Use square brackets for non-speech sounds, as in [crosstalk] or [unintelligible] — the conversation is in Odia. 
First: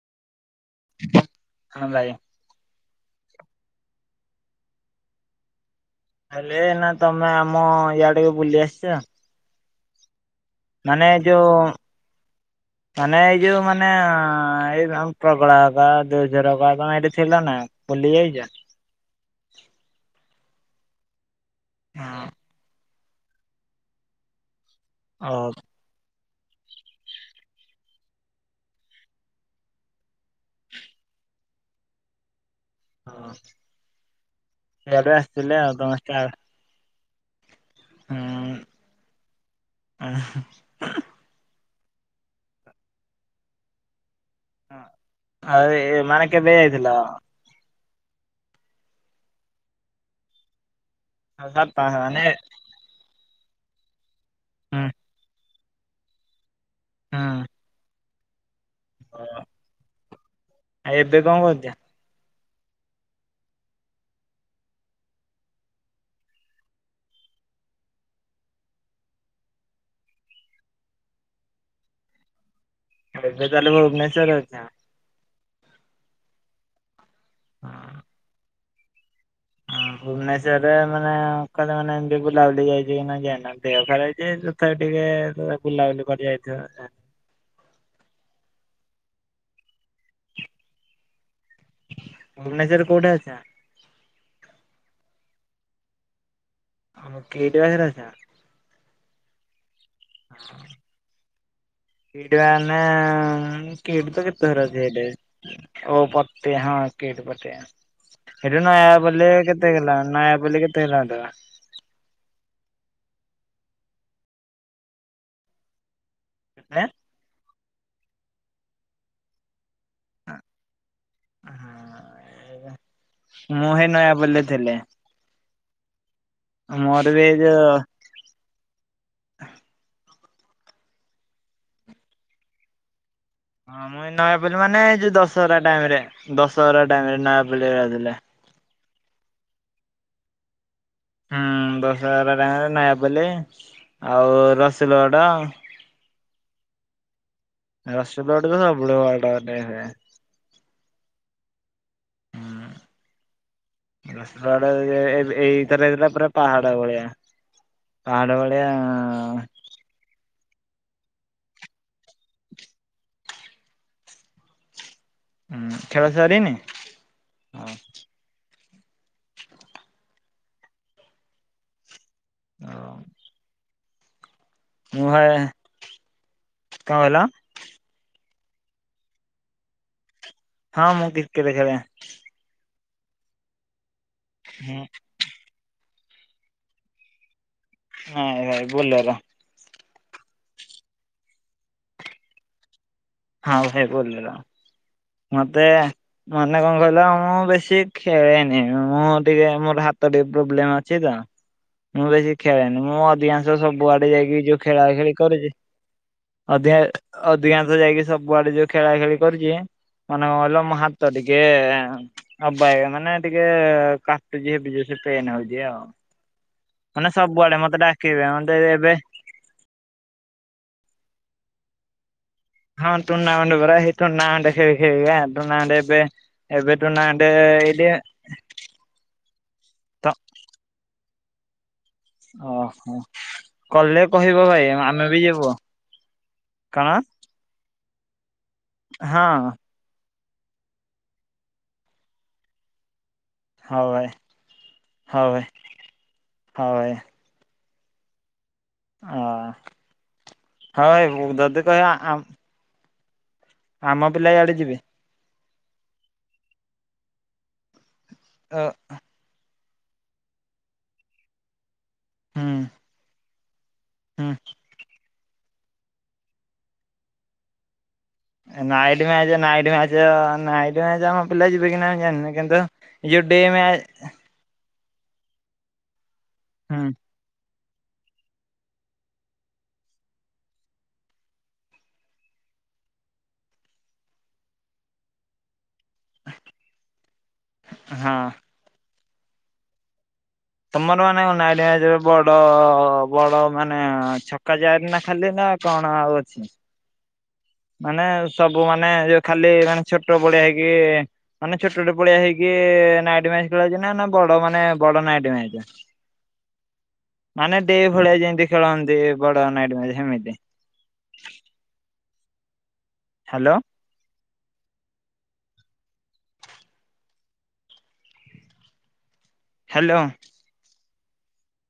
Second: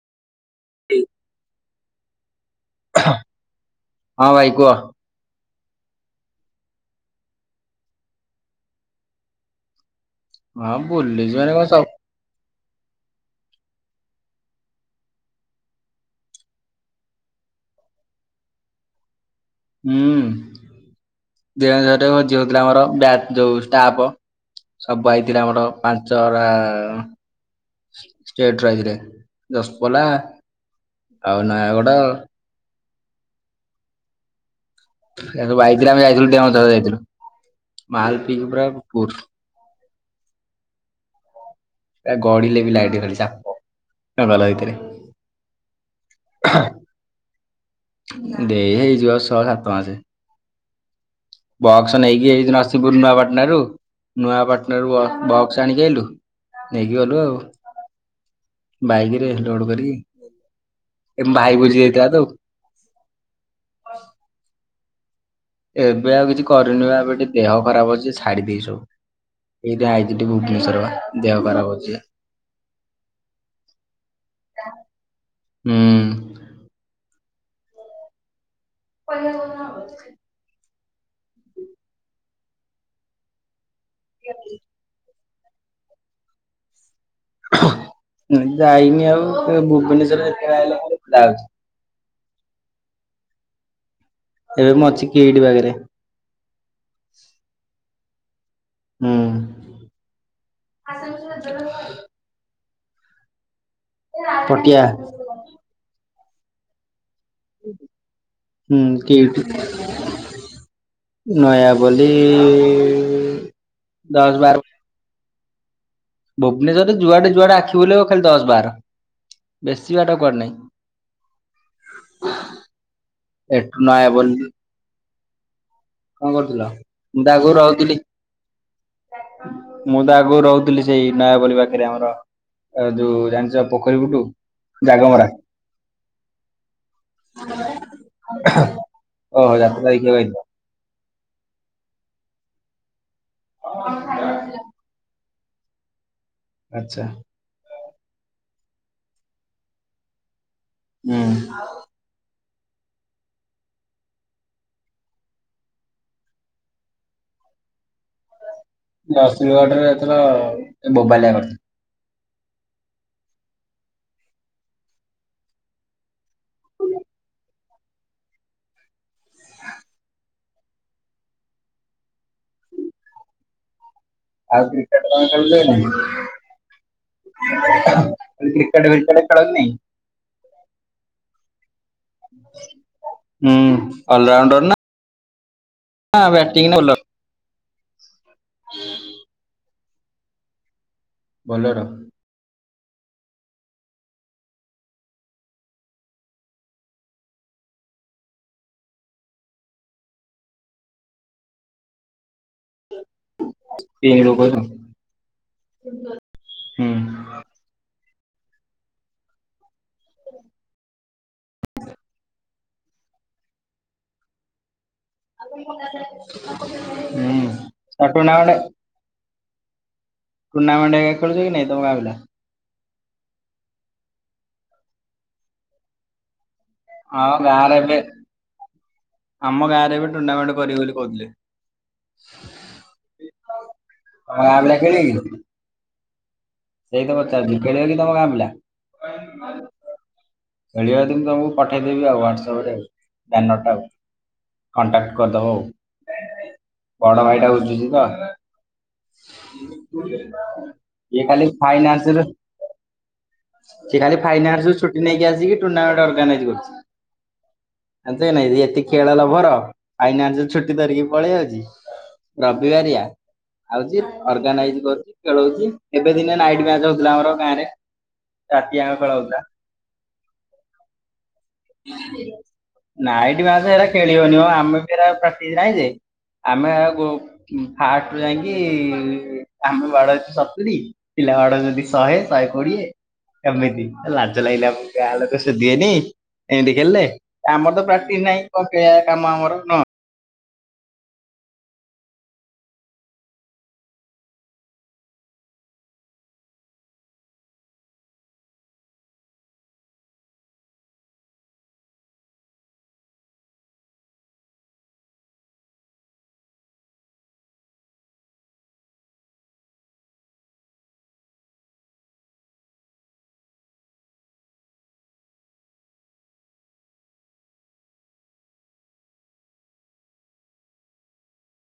[unintelligible] ହଁ ଭାଇ। ହଁ ଭାଇ କୁହ। ହେଲେ ନା ତମେ ଆମ ଇଆଡେକୁ ବୁଲି ଆସିଛ। ହଁ ମାନେ ଭୁଲି ଯିବନି ଯୋଉ ମାନେ କଣ ସବ ମାନେ ଏଇ ଯୋଉ ମାନେ ଏଇ [unintelligible] ତମେ ଏଇଠି ଥିଲ ନା ବୁଲି ଯାଇଛ। ହୁଁ। ବେଣାଝର ରେ ଭୋଜି ହଉଥିଲା ଆମର। ବ୍ୟାଚ ଯଉ ଷ୍ଟାପ ସବୁ ଓ ଆଇଥିଲା ଆମର ପାଞ୍ଚ ଚରା ଷ୍ଟେ ଷ୍ଟେଟ ରୁ ଆଇଥିଲେ ଦଶପଲା ଆଉ ନୟାଗଡ଼ ହଁ। ୟାଡୁ ବାଇକ ଆମେ ଯାଇଥିଲୁ। [unintelligible] ମାଲପିକି ପୁରା ପୁର। ଉ ହୁଁ। [unintelligible] ସେ ଗଢିଲେ ବି ଲାଇଟ ଖଲି ଚାପ [unintelligible] ଦେଇ ହେଇଯିବ ଆଉ ଶହେ ସାତମାସେ। ସାତ ପାଞ୍ଚ ବକ୍ସ ମାନେ ନେଇକି ହେଇ ନସିୀପୁର ନୂଆପାଟଣା ରୁ। ନୂଆପଟଣ ହୁଁ ର ବକ୍ସ ଆଣିକି ଆଲୁ। ନେଇକି ଗଲୁ ଆଉ। ହୁଁ ବାଇକରେ ଲୋଡ କରିକି ଏବେ ଏ କଣ ଭାଇ କରୁଛ? ବୁଝ ଯାଇଥିଲା ତ। ହଁ। ଏବେ ଆଉ କିଛି କରିନି ଏବେ ଟିକେ ଦେହ ଖରାପ ଅଛି ଛାଡି ଦେଇ ସବୁ ଏଇଟା ଆଇଛି ଟେ ଭୁବନେଶ୍ଵର ଦେହ ଖରାପ ଅଛି। ଏବେ ତାହଲେ ଭୁବନେଶ୍ୱରରେ ଅଛ ହୁଁ ହଁ ହଁ ଭୁବନେଶ୍ୱରରେ ମାନେହେ ମାନେ ଲାଗି ଯାଇଛି କି ନା ଯାଇନ ଦେହ ଖରାପ ହେଇଛି ତଥାପି ଟିକେ ବୁଲାବୁଲି କରି ଯାଇଥିବ ବୋଧେ ଯାଇନି ଆଉ ଭୁବନେଶ୍ୱର ଯେତେବେଳେ ଆଇଲେ ଖାଲି ଯାଉଛି ଭୁବନେଶ୍ଵରରେ କୋଉଠି ଅଛ ଏବେ ମୁଁ ଅଛି କିଇଡି ପାଖରେ ଅହ କିଡ ପାଖରେ ଅଛ ହଁ ଇଦ୍ୱାନ [unintelligible] କିଡତୋ କେତେଘର ପଟିଆ। ଅଛି ଏଠେ ଉପ ପଟିଆ ହଁ କିଡ୍ ପଟେ ସେଇଠୁ ହୁଁ ନୟାପଲ୍ଲୀ କିଟ୍ କେତେ ହେଲା ନୟାପଲ୍ଲୀ କେତେ ହେଲା ନୟାପଲ୍ଲୀ ଦଶ ବାର କେତେ? ଭୁବନେଶ୍ବରରେ ଯୁଆଡେ ଯୁଆଡେ ଆଖି ତୁ ଲେଖ୍ ଖାଲି ଦଶ ବାର ବେଶୀ ବାଟା କୁ ନାହିଁ ଁ ଏଠୁ ମୁଁହେ ନୟାପଲ୍ଲୀରେ ନୟାପଲ୍ଲୀ ଥିଲି କଣ କରୁଥିଲ ମୋର ବି ଏଇ ମୁଁତୋ ଆଗରୁ ଯୋଉ ରହୁଥିଲି ମୁଁ ତ ଆଗରୁ ରହୁଥିଲି ସେଇ ନୟାପଲ୍ଲୀ ପାଖରେ ଆମର ଯୋଉ ଜାଣିଛ ହଁ ପୋଖରୀ ମୁଇ ବୁଟୁ ନୟାପଲ୍ଲୀ ମାନେ ଏଇ ଯୋଉ ଜାଗମରା ଦଶହରା ଟାଇମ ରେ ଦଶହରା ଟାଇମରେ ନୟାପଲ୍ଲୀରେ ଏକା ଥିଲି। ଓହୋ ଯାତ୍ରା ଦେଖିବାକୁ ଆଇଥିଲ ହୁଁ ଦଷହରା ଟାଇମ ରେ ନୟା ବୋଲେ ଆଉ ରସଲଗଡ ଆଚ୍ଛା ରସଲଗଡ଼କୁ ସବୁବେଳେ ବାରଟା ଗୋଟେ ହୁଏ ହୁଁ। ହୁଁ ବଡ ଏବେ ଏଇଥର ପୁରା ପାହାଡ଼ ଭଳିଆ। ପାହାଡ ଭଳିଆ ନରସିଂହଗଡରେ ଏଥର ବୋବାଲିଆ କରିଥିଲା। ହୁଁ ଖେଳସାରିନି [inaudible] ଅ ହଁ। ଆଉ କ୍ରିକେଟକାଇଁ ଖେଳି ଯାଉନା। କଣ କହିଲ [inaudible] କ୍ରିକେଟ ବିକେଟ ଖେଳନି? ହଁ ମୁଁ କ୍ରିକେଟ ଖେଳେ। ହୁଁ। ଅଲରାଉଣ୍ଡର ନା ହୁଁ ହଁ ବ୍ୟାଟିଙ୍ଗ ନା ବଲ ର ହଁ ଭାଇ ବୋଲର। ବୋଲର ହଁ ଭାଇ ବୋଲର ମତେ ମାନେ କଣ କହିଲ ମୁଁ ବେଶୀ ଖେଳେନି ମୁଁ ଟିକେ ମୋର ହାତ ଟିକେ ପ୍ରୋବ୍ଲେମ ଅଛି ତ ମୁଁ ବେଶୀ ଖେଳେନି। ମୁଁ ଅଧିକାଂଶ ସବୁଆଡେ ତିନି ରୁ ଯାଇକି କହୁଛ ଯୋଉ ହୁଁ। ଖେଳା ଖେଳି କରୁଛି ଅଧିକା ହୁଁ ଅଧିକାଂଶ ଯାଇକି- ସବୁଆଡେ ଯୋଉ ଖେଳା ଖେଳି କରୁଛି ମାନେ କଣ କହିଲ ମ ହାତ ଟିକେ ଅବାଗିଆମାନେ ଟିକେ କାଟୁଛି ହେବି ଜ ପେନ ହଉଛି ଆଉ ମାନେ ସବୁଆଡେ ମତେ ଆଉ ଡାକିବେ ଟୁର୍ଣ୍ଣାମେଣ୍ଟ ମୋତେ ଏବେ ଟୁର୍ଣ୍ଣାମେଣ୍ଟ ହେଇକା ଖେଳୁଚ କି ନାଇ ତମ ଗାଁ ପିଲା? ହଁ ଟୁର୍ଣ୍ଣାମେଣ୍ଟ ପରା ହେଇ ଟୁର୍ଣ୍ଣାମେଣ୍ଟ ଖେଳି ଖେଳି ପରା ଟୁର୍ଣ୍ଣାମେଣ୍ଟ ଏବେ ଏବେ ଟୁର୍ଣ୍ଣାମେଣ୍ଟ ଆ ଗାଁରେ ଏଇଠି ଏବେ ଆମ ଗାଁରେ ତ ଏବେ ଟୁର୍ଣ୍ଣାମେଣ୍ଟ କରିବେ ବୋଲି କହୁଥିଲେ। ଓହୋ କଲେ ତମ କହିବ ଗାଁ ଭାଇ ପିଲା ଖେଳିବେ ଆମେ ବି କି? ଯିବୁ। କଣ ସେଇ ତ ପଚାରଛି ଖେଳିବ କି ତମ ଗାଁ ପିଲା? ହଁ। ଖେଳିବ ଯଦି ମୁଁ ତମକୁ ପଠେଇଦେବି ଆଉ ହ୍ୱାଟସଆପ ରେ ନଟା ଆଉ ହଉ ଭାଇ କଣ୍ଟାକ୍ଟ ହଉ ଭାଇ କରିଦବ ଆଉ ହଉ ଭାଇ ବଡ ଭାଇଟା ହଉଛି ଯେ। [inaudible] [unintelligible] ଫାଇନାନ୍ସ ରେ ସେ ଆମ ଖାଲି ପିଲା ଫାଇନ୍ସ ଇଆଡେ ରୁ ଯିବେ ଛୁଟି ନେଇକି ଆସିକି ଟୁନା ଗୋଟେ ଆଗ୍ରନଇଜ କରିଛି। ଅ [unintelligible] ଆଇନା ରୁ ଛୁଟି ଧରିକି ପଳେଇ ଆଉଛି ହୁଁ ରବିବାରିଆ? ଆଉଚି ହୁଁ ଅର୍ଗାନାଇଜ କରୁଛି। ଖେଳଉଛି ଏବେ ଦିନେ ନାଇ ଯ ହଉଥିଲା ଆମର ଗାଁରେ ରାତି ଯାକ ନାଇଟ ଖେଳ ହଉଥିଲା। Match night match night match ଆମ ପିଲା ଯିବେ କି ନାଇ ମୁ ଜାଣିନି କିନ୍ତୁ ଯୋଉ ଡିମ ଏଟା ଆଉ ପ୍ରାକ୍ଟିସ ନାଇଁ ଯେ ଆମେ ଆକୁ ଫାଷ୍ଟରୁ ଯାଇକି ଇ ଆମେ ବାଡଉଛୁ ସତୁରୀ ପିଲା ବାଡୋଉଛନ୍ତି ଶହେ ଶହେ କୋଡିଏ ଏମିତି ଲାଜ ଲାଗିଲା ଆମକୁ ଗାଁଲୋକ ସେ ହୁଏନି ଏମିତି ଖେଳିଲେ ଆମର ତ ହଁ ପାଟିନ ନାଇଁ କମ୍ପେ ଆମ ଆମର ନଅ ତମର ମାନେ କଣ ନାଇଟିମ୍ୟାଚରେ ବଡ ବଡ ମାନେ ଛକା ଚାରୀ ନା ଖାଲି ନା କଣ ଆଉ ଅଛି। ମାନେ ସବୁ ମାନେ ଯଉ ଖାଲି ମାନେ ଛୋଟ ପଳିଆ ହେଇକି ମାନେ ସବୁ ମାନେ ଯୋଉ ଖାଲି ଛୋଟ ପଡିଆ ହେଇକି ମାନେ ଛୋଟ ଛୋଟ ପଡିଆ ହେଇକି ନା ନାଇଟି ମ୍ୟାଚ ଖେଳା ହେଉଛିନା ନା ବଡ ମାନେ ବଡ ନାଇଟି ମ୍ୟାଚ ମାନେ ଡେ ଭଳିଆ ଯେମିତି ଖେଳନ୍ତି ବଡ ନାଇଟି ମ୍ୟାଚ ସେମିତି। ହାଲୋ। ହାଲୋ।